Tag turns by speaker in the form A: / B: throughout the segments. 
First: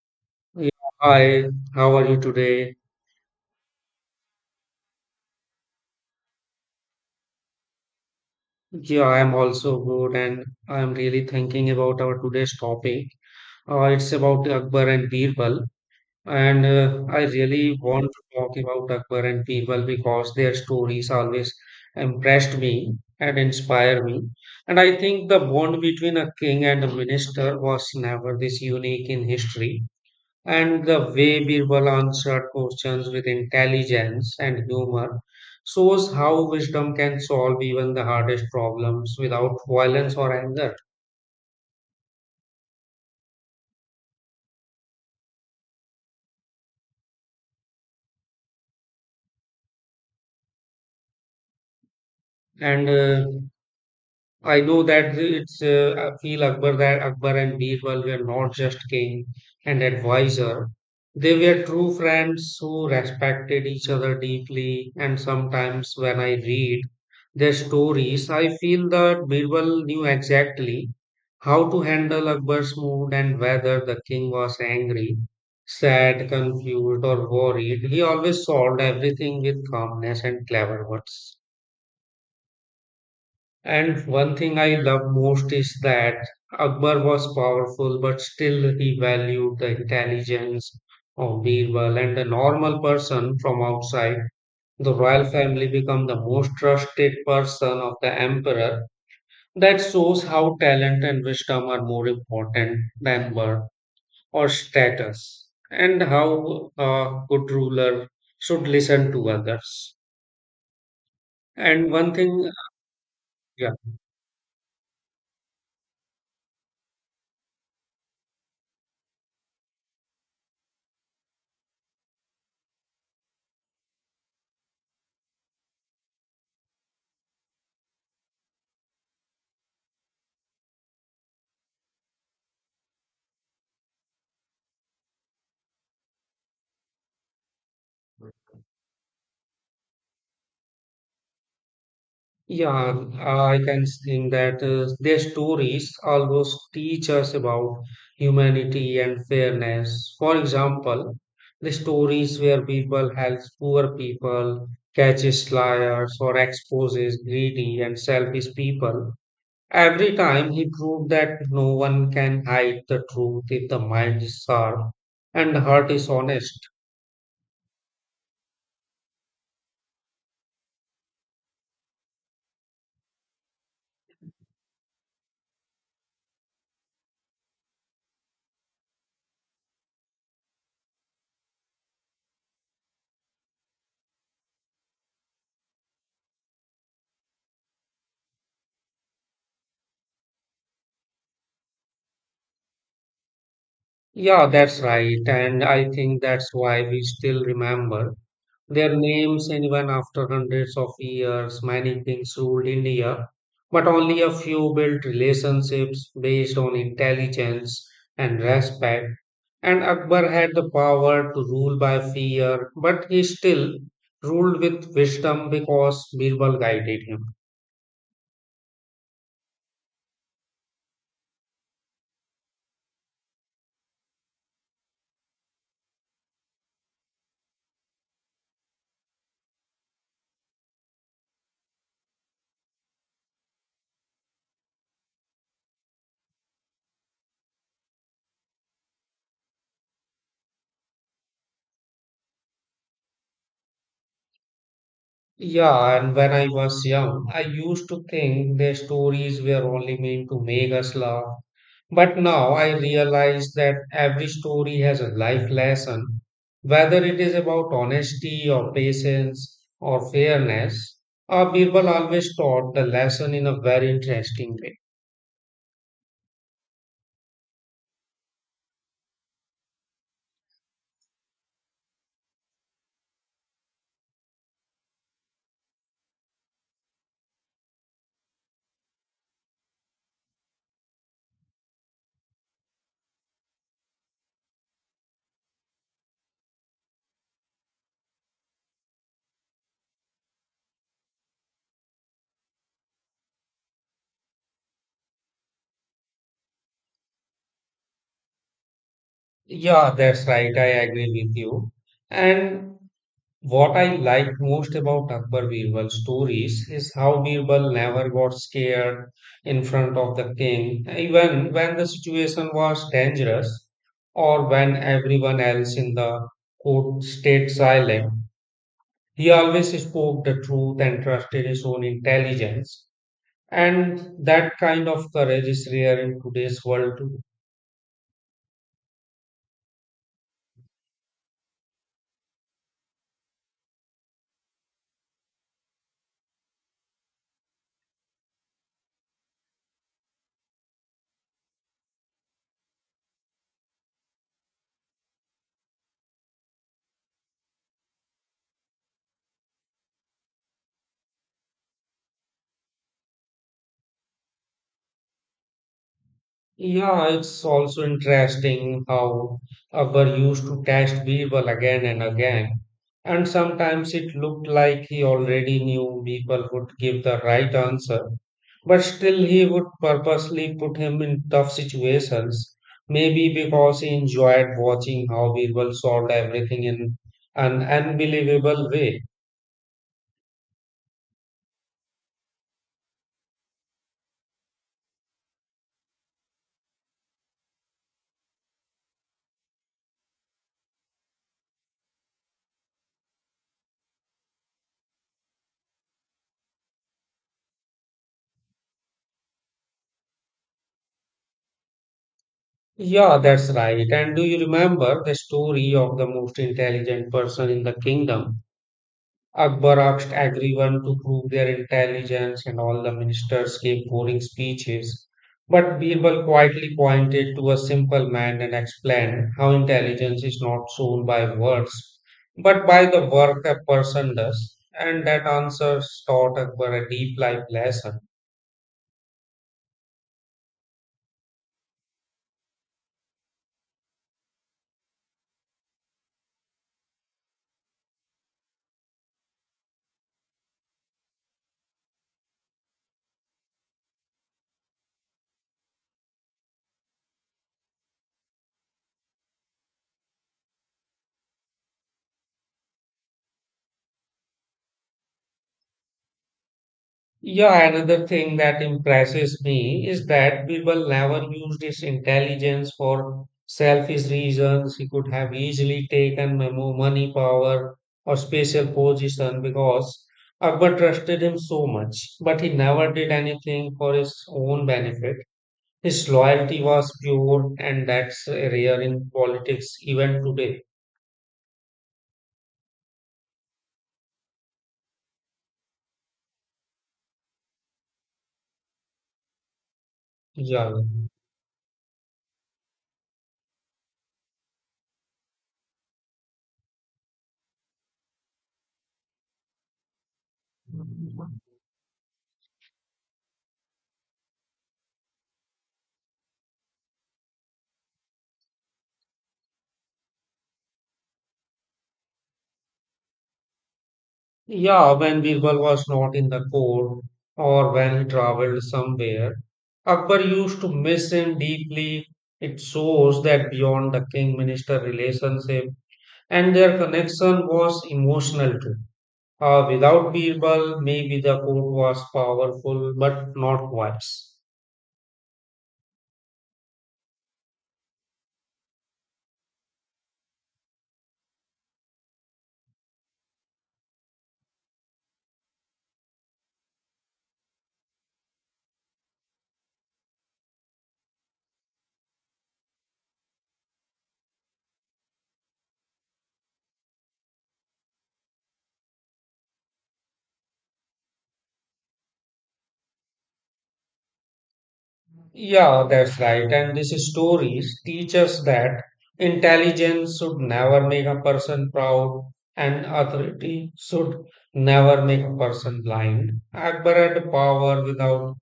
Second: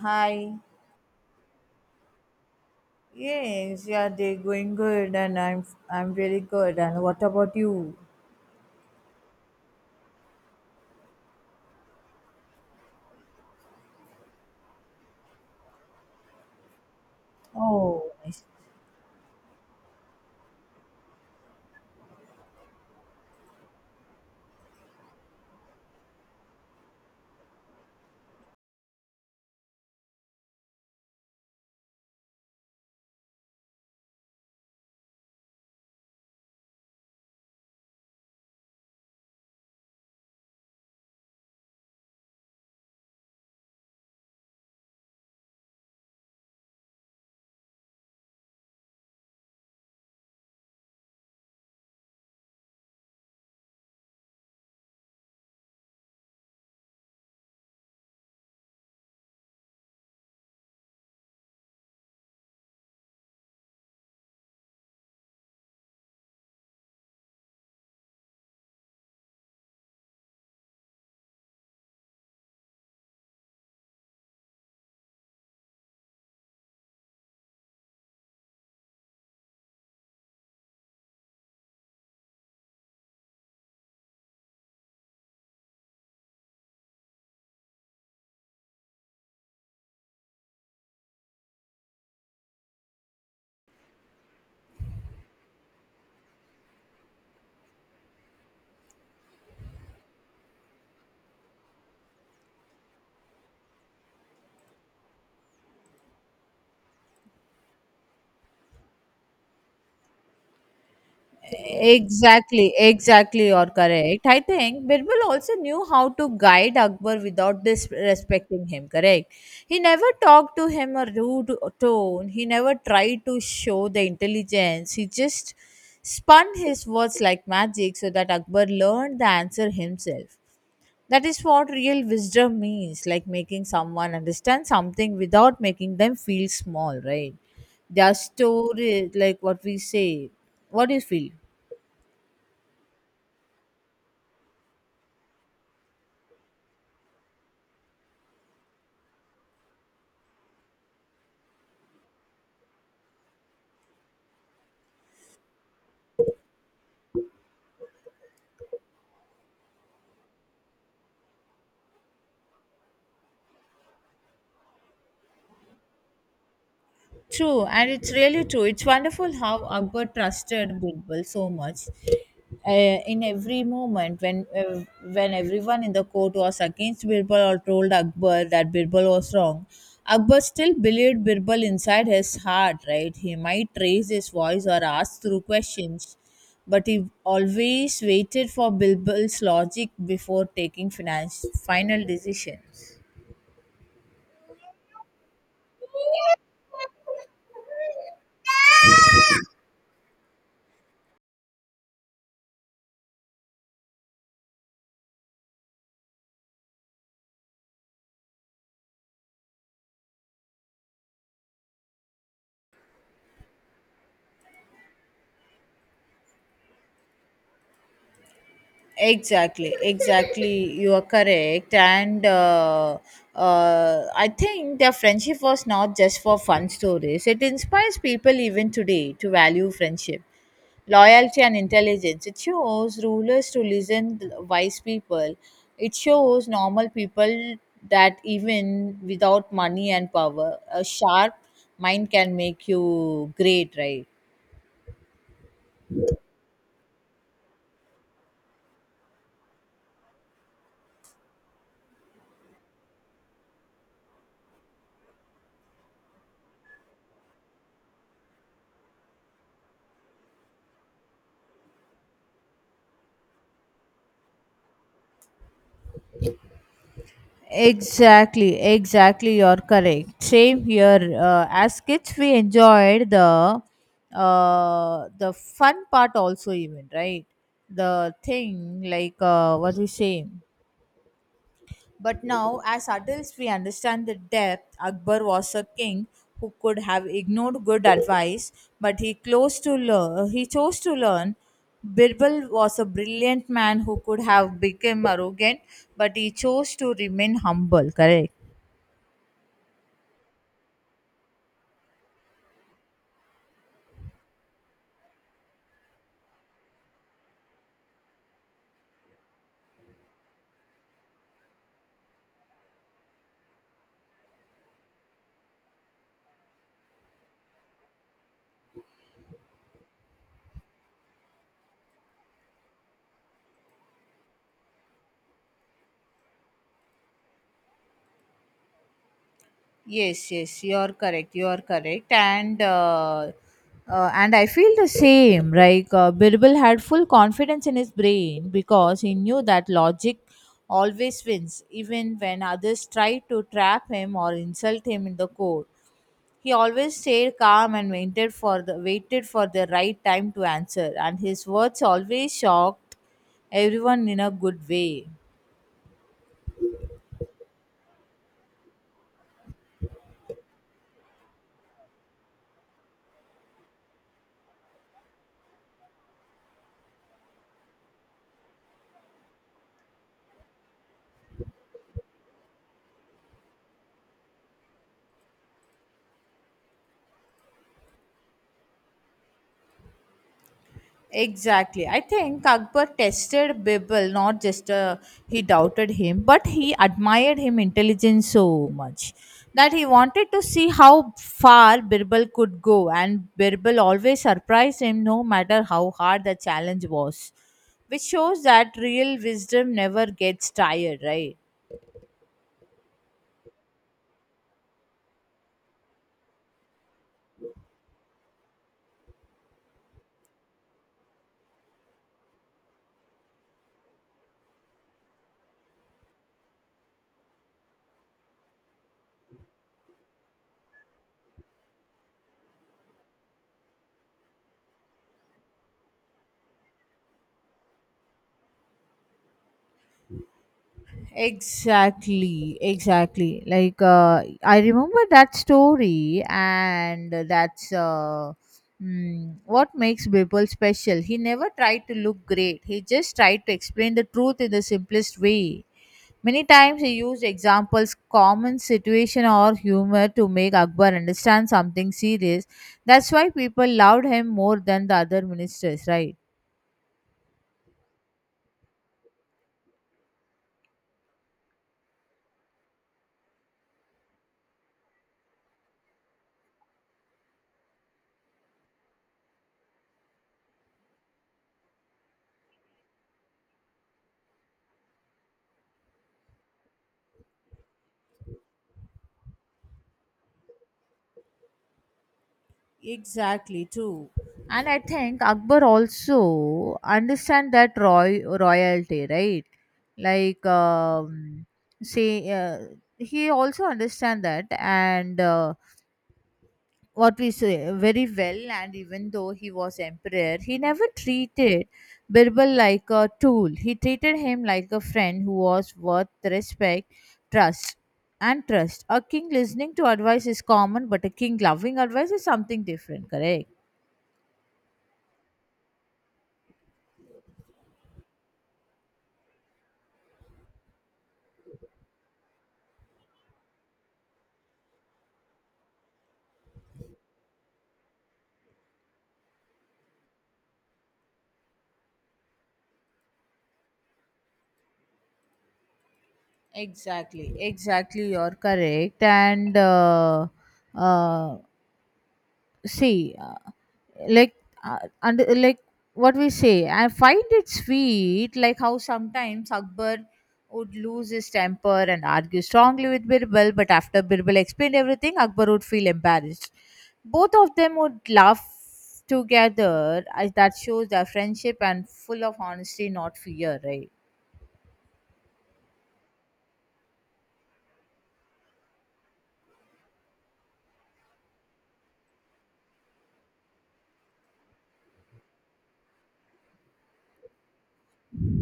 A: Hi.
B: Yeah, hi, how are you today?
A: Yes, yeah, they're going good and I'm really good. And what about you?
B: Yeah, I am also good, and I am really thinking about our today's topic. It's about Akbar and Birbal, and I really want
A: Oh,
B: to
A: nice.
B: talk about Akbar and Birbal because their stories always impressed me and inspired me. And I think the bond between a king and a minister was never this unique in history. And the way Birbal answered questions with intelligence and humor shows how wisdom can solve even the hardest problems without violence or anger. And I know that it's I feel Akbar that Akbar and Birbal were not just king and advisor. They were true friends who respected each other deeply. And sometimes when I read their stories, I feel that Birbal knew exactly how to handle Akbar's mood, and whether the king was angry, sad, confused, or worried, he always solved everything with calmness and clever words. And one thing I love most is that Akbar was powerful, but still he valued the intelligence of Birbal and a normal person from outside. The royal family became the most trusted person of the emperor. That shows how talent and wisdom are more important than birth or status, and how a good ruler should listen to others. And one thing,
A: Exactly, you're
B: yeah.
A: correct. I think Birbal also knew how to guide Akbar without disrespecting him, correct? He never talked to him a rude tone, he never tried to show the intelligence, he just spun his words like magic so that Akbar learned the answer himself. That is what real wisdom means, like making someone understand something without making them feel small, right? Their story, like what we say. What do you feel?
B: Yeah, I can think that their stories always teach us about humanity and fairness. For example, the stories where people helps poor people, catches liars, or exposes greedy and selfish people. Every time he proved that no one can hide the truth if the mind is sharp and the heart is honest.
A: True, and it's really true. It's wonderful how Akbar trusted Birbal so much. In every moment, when everyone in the court was against Birbal or told Akbar that Birbal was wrong, Akbar still believed Birbal inside his heart. Right? He might raise his voice or ask through questions, but he always waited for Birbal's logic before taking finance final decisions.
B: Yeah, that's right, and I think that's why we still remember their names even after hundreds of years. Many kings ruled India, but only a few built relationships based on intelligence and respect. And Akbar had the power to rule by fear, but he still ruled with wisdom because Birbal guided him.
A: Exactly you are correct and I think their friendship was not just for fun stories it inspires people even today to value friendship loyalty and intelligence it shows rulers to listen to wise people it shows normal people that even without money and power a sharp mind can make you great right.
B: Yeah, and when I was young, I used to think their stories were only meant to make us laugh. But now I realize that every story has a life lesson, whether it is about honesty or patience or fairness. Birbal always taught the lesson in a very interesting way.
A: Exactly, exactly. You're correct. Same here. As kids, we enjoyed the fun part also, even right. The thing, what we say. But now, as adults, we understand the depth. Akbar was a king who could have ignored good advice, but he close to learn. He chose to learn. Birbal was a brilliant man who could have become arrogant, but he chose to remain humble. Correct.
B: Yeah, that's right. I agree with you. And what I like most about Akbar Birbal's stories is how Birbal never got scared in front of the king, even when the situation was dangerous or when everyone else in the court stayed silent. He always spoke the truth and trusted his own intelligence, and that kind of courage is rare in today's world.
A: Yes, yes, you're correct. You're correct, and I feel the same. Birbal had full confidence in his brain because he knew that logic always wins, even when others try to trap him or insult him in the court. He always stayed calm and waited for the right time to answer, and his words always shocked everyone in a good way.
B: Yeah, it's also interesting how Akbar used to test Birbal again and again, and sometimes it looked like he already knew Birbal would give the right answer, but still he would purposely put him in tough situations, maybe because he enjoyed watching how Birbal solved everything in an unbelievable way.
A: Exactly. I think Akbar tested Bibel, not just he doubted him, but he admired him intelligence so much that he wanted to see how far Birbal could go and Birbal always surprised him no matter how hard the challenge was. Which shows that real wisdom never gets tired, right?
B: Yeah, that's right. And do you remember the story of the most intelligent person in the kingdom? Akbar asked everyone to prove their intelligence, and all the ministers gave boring speeches. But Birbal quietly pointed to a simple man and explained how intelligence is not shown by words, but by the work a person does. And that answer taught Akbar a deep life lesson.
A: Exactly, exactly. I remember that story, and that's what makes Bipul special. He never tried to look great. He just tried to explain the truth in the simplest way. Many times he used examples, common situation, or humor to make Akbar understand something serious. That's why people loved him more than the other ministers, right?
B: Yeah, another thing that impresses me is that people never used his intelligence for selfish reasons. He could have easily taken money, power, or special position because Akbar trusted him so much, but he never did anything for his own benefit. His loyalty was pure, and that's rare in politics even today.
A: Exactly, too. And I think Akbar also understand that royalty, right? Like,
B: Yeah.
A: um, say, uh, he also understand that and what we say very well. And even though he was emperor, he never treated Birbal like a tool. He treated him like a friend who was worth respect, trust, and trust. A king listening to advice is common, but a king loving advice is something different. Correct.
B: Yeah, when Birbal was not in the court or when he traveled somewhere, Akbar used to miss him deeply. It shows that beyond the king minister relationship and their connection was emotional too. Without Birbal, maybe the court was powerful but not wise.
A: Exactly, exactly. You're correct. And uh, see, like, and like what we say, I find it sweet, like how sometimes Akbar would lose his temper and argue strongly with Birbal, but after Birbal explained everything, Akbar would feel embarrassed. Both of them would laugh together, as that shows their friendship and full of honesty, not fear, right?
B: Yeah, that's right. And these stories teach us that intelligence should never make a person proud and authority should never make a person blind. Akbar had power without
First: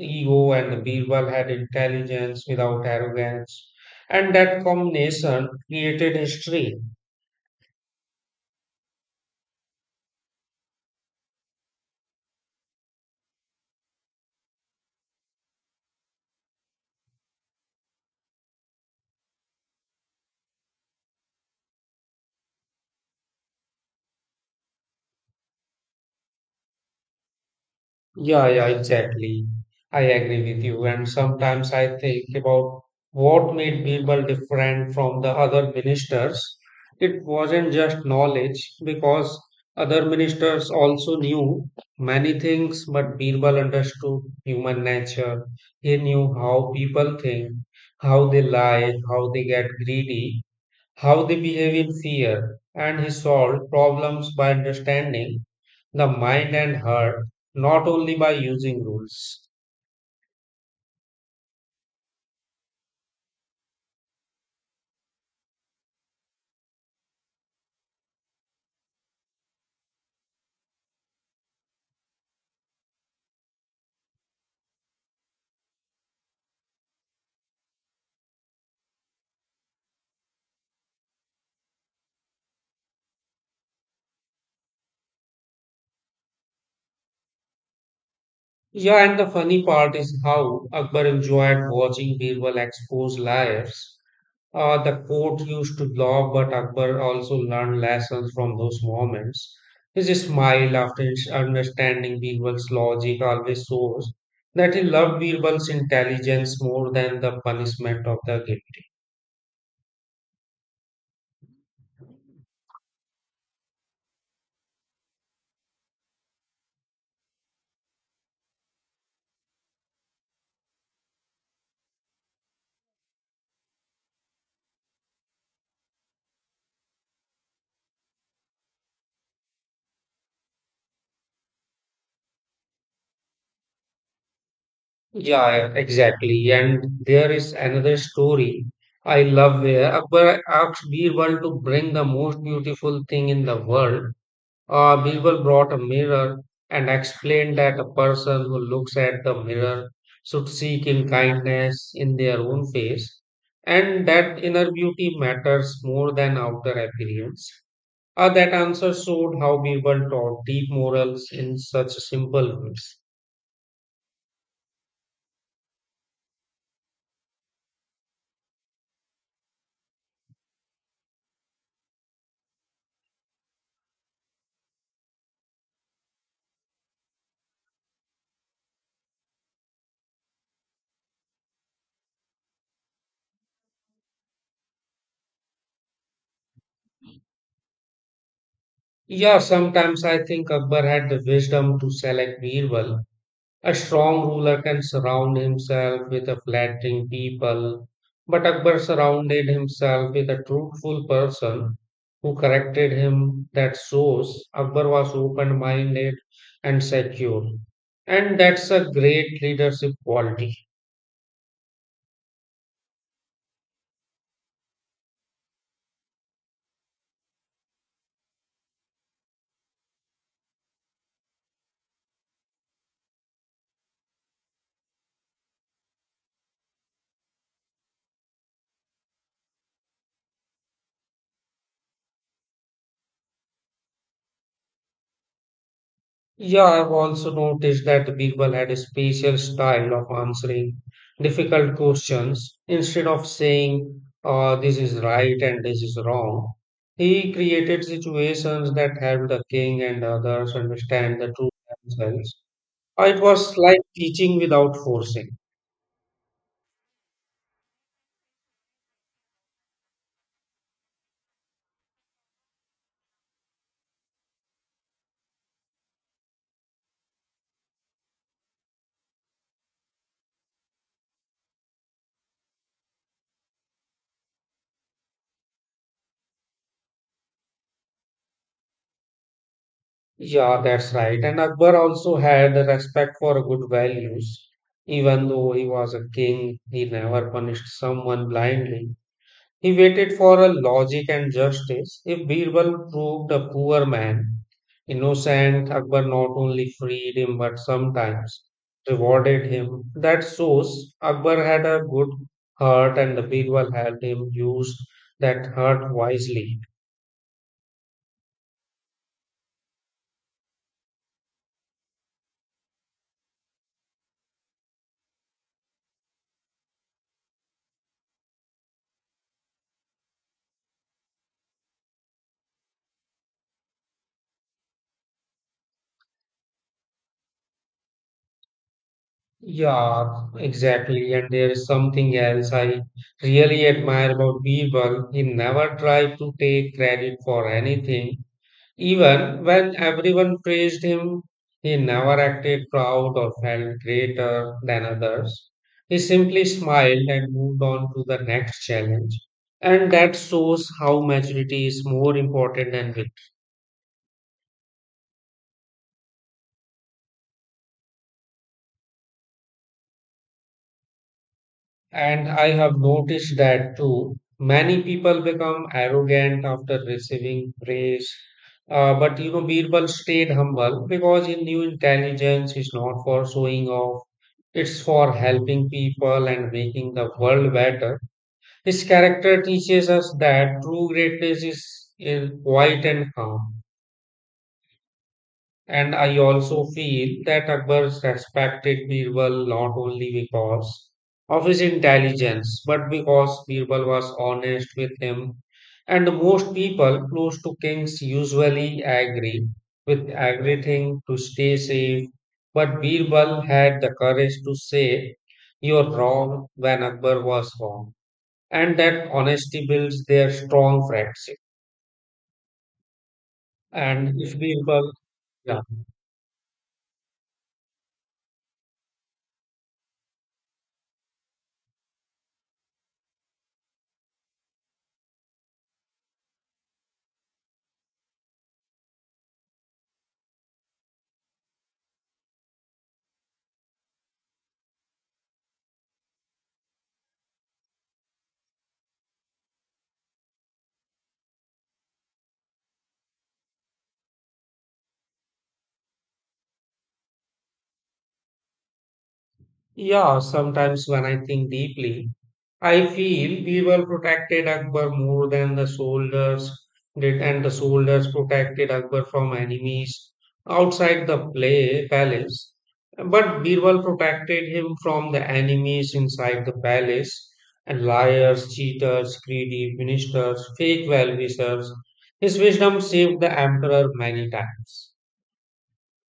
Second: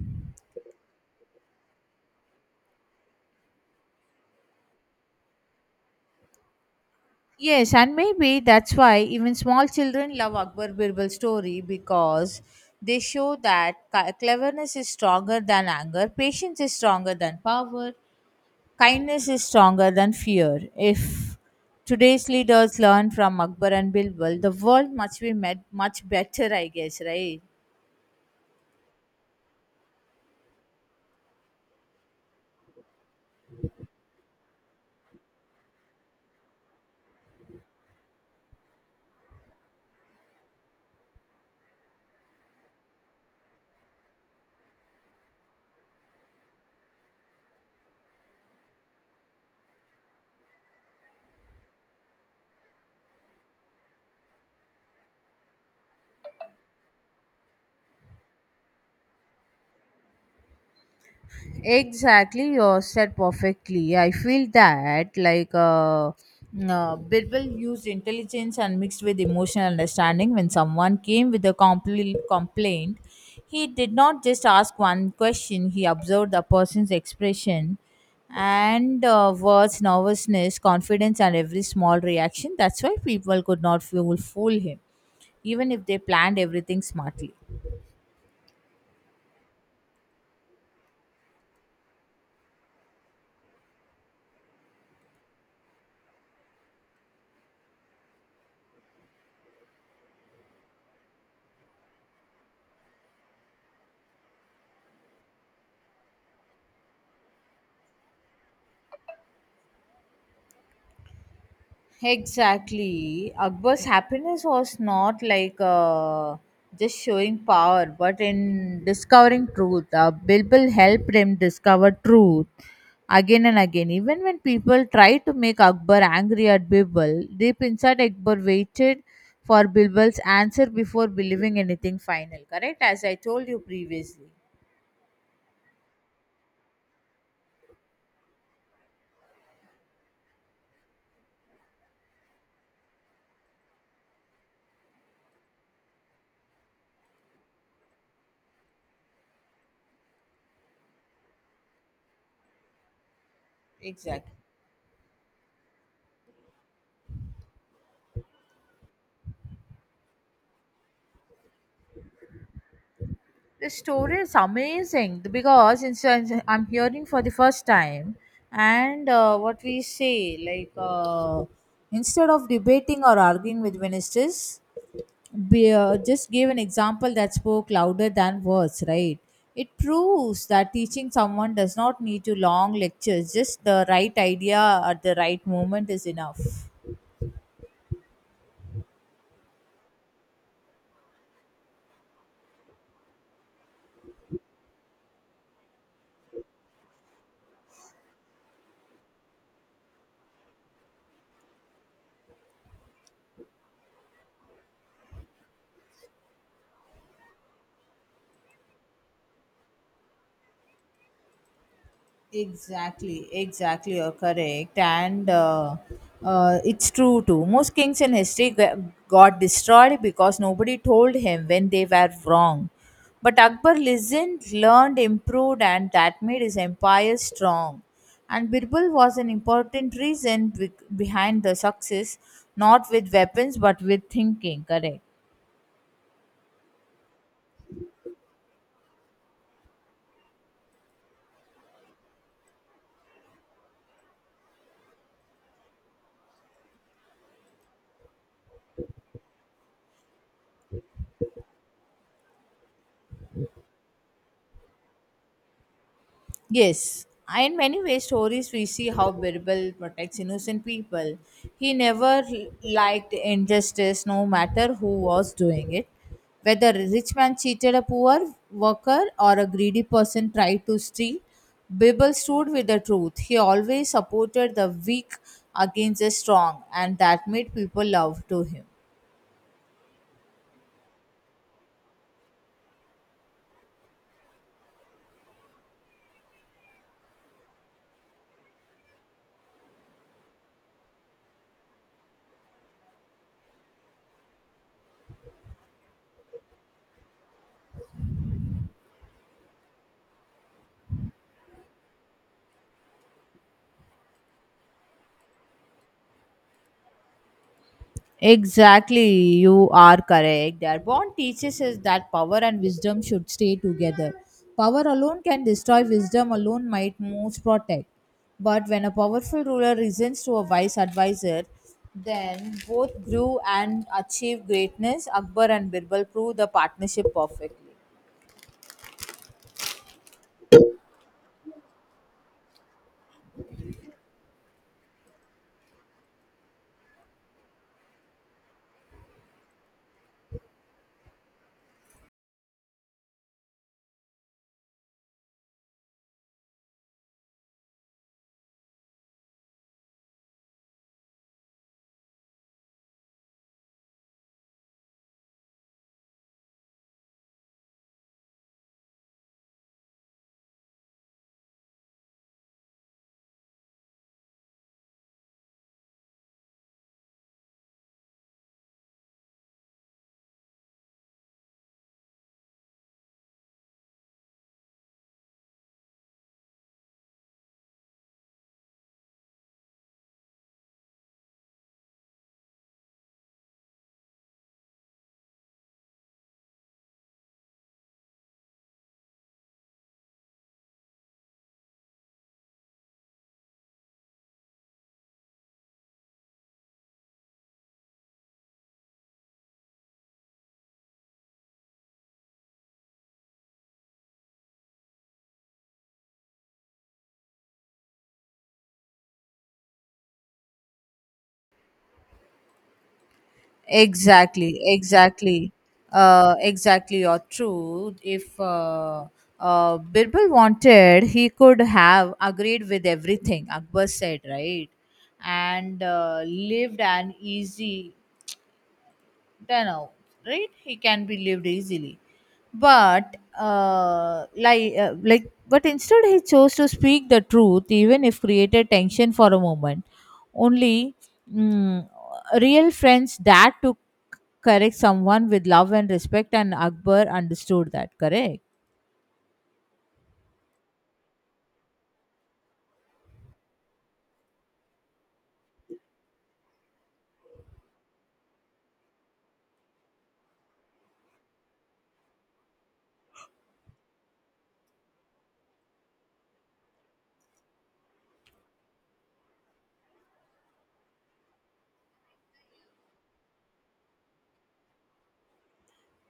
B: ego and Birbal had intelligence without arrogance. And that combination created history.
A: Yes, and maybe that's why even small children love Akbar Birbal story because they show that cleverness is stronger than anger, patience is stronger than power, kindness is stronger than fear. If today's leaders learn from Akbar and Birbal, the world must be met much better, I guess, right?
B: Yeah, yeah, exactly. I agree with you. And sometimes I think about what made Birbal different from the other ministers. It wasn't just knowledge, because other ministers also knew many things, but Birbal understood human nature. He knew how people think, how they lie, how they get greedy, how they behave in fear, and he solved problems by understanding the mind and heart, not only by using rules.
A: Exactly, you said perfectly. I feel that Birbal used intelligence and mixed with emotional understanding. When someone came with a complaint, he did not just ask one question. He observed the person's expression and words, nervousness, confidence, and every small reaction. That's why people could not fool him, even if they planned everything smartly.
B: Yeah, and the funny part is how Akbar enjoyed watching Birbal expose liars. The court used to laugh, but Akbar also learned lessons from those moments. His smile after his understanding Birbal's logic always shows that he loved Birbal's intelligence more than the punishment of the guilty.
A: Exactly. Akbar's happiness was not just showing power, but in discovering truth. Bilbil helped him discover truth again and again. Even when people tried to make Akbar angry at Bilbil, deep inside Akbar waited for Bilbil's answer before believing anything final. Correct? As I told you previously.
B: Yeah, yeah, exactly. And there is another story I love where Akbar asked Birbal to bring the most beautiful thing in the world. Birbal brought a mirror and explained that a person who looks at the mirror should seek in kindness in their own face and
A: Exactly.
B: that inner beauty matters more than outer appearance. That answer showed how Birbal taught deep morals in such simple words.
A: The story is amazing because in I'm hearing for the first time, and what we say, instead of debating or arguing with ministers, just gave an example that spoke louder than words, right? It proves that teaching someone does not need to long lectures; just the right idea at the right moment is enough.
B: Yeah, sometimes I think Akbar had the wisdom to select Birbal. A strong ruler can surround himself with a flattering people, but Akbar surrounded himself with a truthful person who corrected him. That shows Akbar was open minded and secure. And that's a great leadership quality.
A: Exactly, exactly, you're correct. And it's true too. Most kings in history got destroyed because nobody told him when they were wrong. But Akbar listened, learned, improved, and that made his empire strong. And Birbal was an important reason behind the success, not with weapons but with thinking, correct?
B: Yeah, I've also noticed that the people had a special style of answering difficult questions. Instead of saying, this is right and this is wrong, he created situations that helped the king and others understand the truth themselves. It was like teaching without forcing.
A: Yes, and in many ways, stories we see how Birbal protects innocent people. He never liked injustice, no matter who was doing it. Whether a rich man cheated a poor worker or a greedy person tried to steal, Birbal stood with the truth. He always supported the weak against the strong, and that made people love to him.
B: Yeah, that's right. And Akbar also had a respect for good values. Even though he was a king, he never punished someone blindly. He waited for a logic and justice. If Birbal proved a poor man innocent, Akbar not only freed him but sometimes rewarded him. That shows Akbar had a good heart and Birbal helped him use that heart wisely.
A: Exactly, you are correct. Their bond teaches us that power and wisdom should stay together. Power alone can destroy, wisdom alone might most protect. But when a powerful ruler listens to a wise advisor, then both grew and achieved greatness. Akbar and Birbal prove the partnership perfectly.
B: Yeah, exactly. And there is something else I really admire about Birbal. He never tried to take credit for anything. Even when everyone praised him, he never acted proud or felt greater than others. He simply smiled and moved on to the next challenge. And that shows how maturity is more important than victory. And I have noticed that too. Many people become arrogant after receiving praise. But you know, Birbal stayed humble because he knew intelligence is not for showing off. It's for helping people and making the world better. His character teaches us that true greatness is in quiet and calm. And I also feel that Akbar respected Birbal not only because of his intelligence, but because Birbal was honest with him. And most people close to kings usually agree with everything to stay safe. But Birbal had the courage to say, "You're wrong," when Akbar was wrong. And that honesty builds their strong friendship. And if
A: Exactly,
B: Birbal,
A: exactly,
B: yeah.
A: exactly. You're true. If Birbal wanted, he could have agreed with everything Akbar said, right? And lived an easy, you know, right? He can be lived easily, but but instead he chose to speak the truth, even if created tension for a moment. Only mm, real friends dare to correct someone with love and respect, and Akbar understood that, correct?
B: Yeah, sometimes when I think deeply, I feel we were protected Akbar more than the soldiers did, and the soldiers protected Akbar from enemies outside the play palace. But Birbal protected him from the enemies inside the palace and liars, cheaters, greedy ministers, fake well-wishers. His wisdom saved the emperor many times.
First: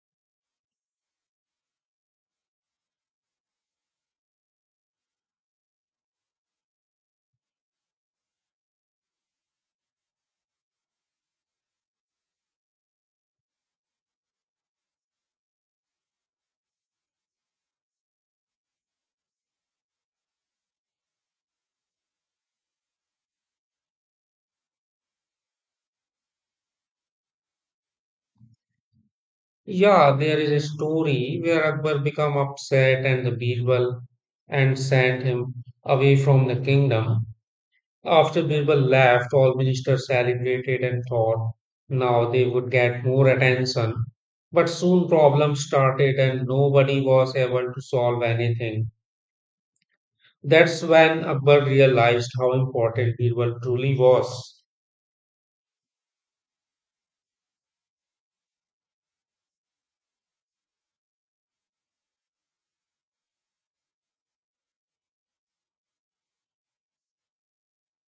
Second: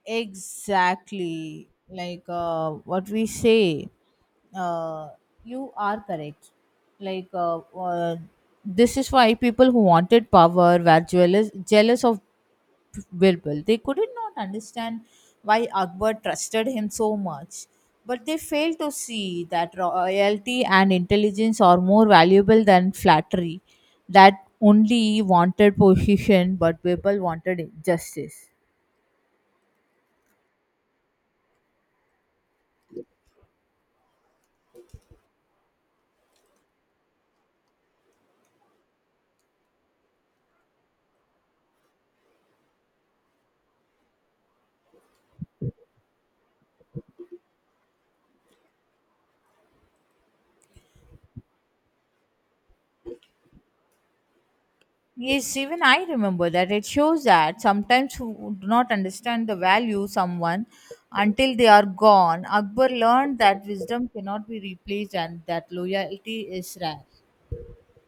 A: Exactly. What we say, uh, you are correct. Like uh, uh, This is why people who wanted power were jealous of Birbal. They could not understand why Akbar trusted him so much, but they failed to see that royalty and intelligence are more valuable than flattery. That only wanted position, but Birbal wanted justice.
B: Yeah, there is a story where Akbar became upset and the Birbal and sent him away from the kingdom. After Birbal left, all ministers celebrated and thought now they would get more attention. But soon problems started and nobody was able to solve anything. That's when Akbar realized how important Birbal truly was.
A: Yes, even I remember that. It shows that sometimes who do not understand the value someone until they are gone. Akbar learned that wisdom cannot be replaced and that loyalty is rare.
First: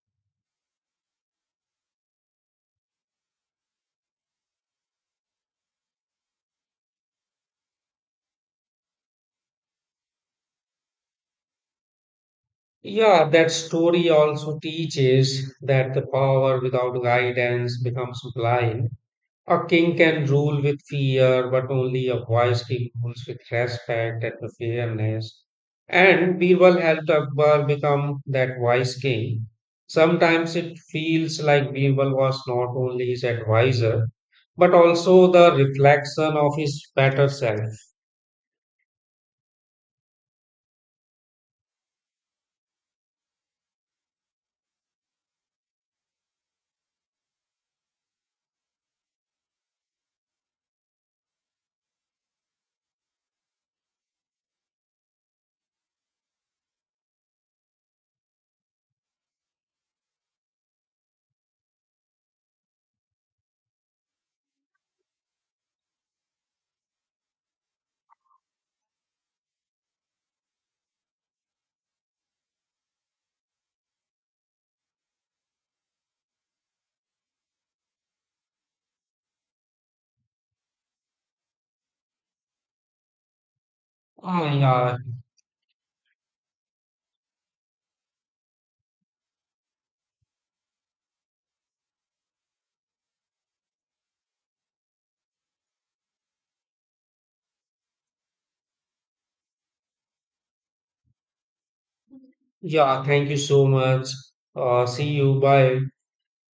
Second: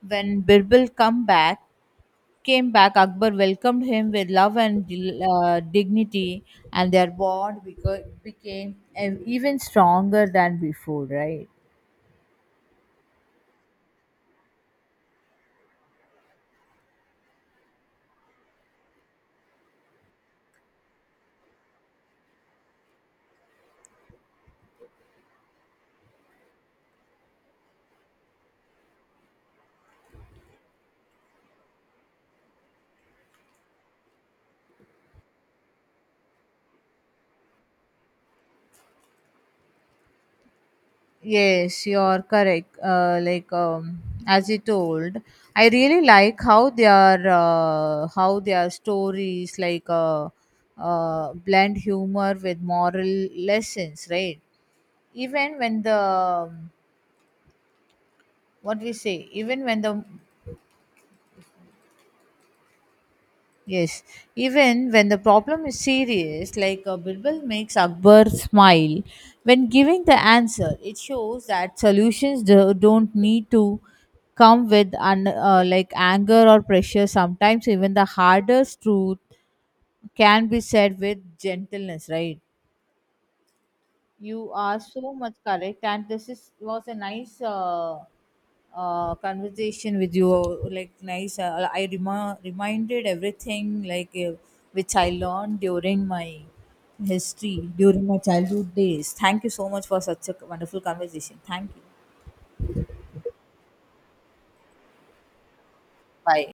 A: When Birbal come back, came back, Akbar welcomed him with love and dignity, and their bond became even stronger than before, right?
B: Yeah, that story also teaches that the power without guidance becomes blind. A king can rule with fear, but only a wise king rules with respect and with fairness. And Birbal helped Akbar become that wise king. Sometimes it feels like Birbal was not only his advisor, but also the reflection of his better self.
A: Yes, you're correct. As you told, I really like how their how their stories blend humor with moral lessons, right? Even when the what we say, even when the Yes, even when the problem is serious, Birbal makes Akbar smile when giving the answer, it shows that solutions don't need to come with anger or pressure. Sometimes even the hardest truth can be said with gentleness, right?
B: Ah,
A: You are
B: yeah,
A: so much correct, and this is was a nice conversation with you. I reminded everything which I learned during my history during my childhood days. Thank you so much for such a wonderful conversation. Thank you.
B: yeah, thank you so much. See you, bye.
A: Bye.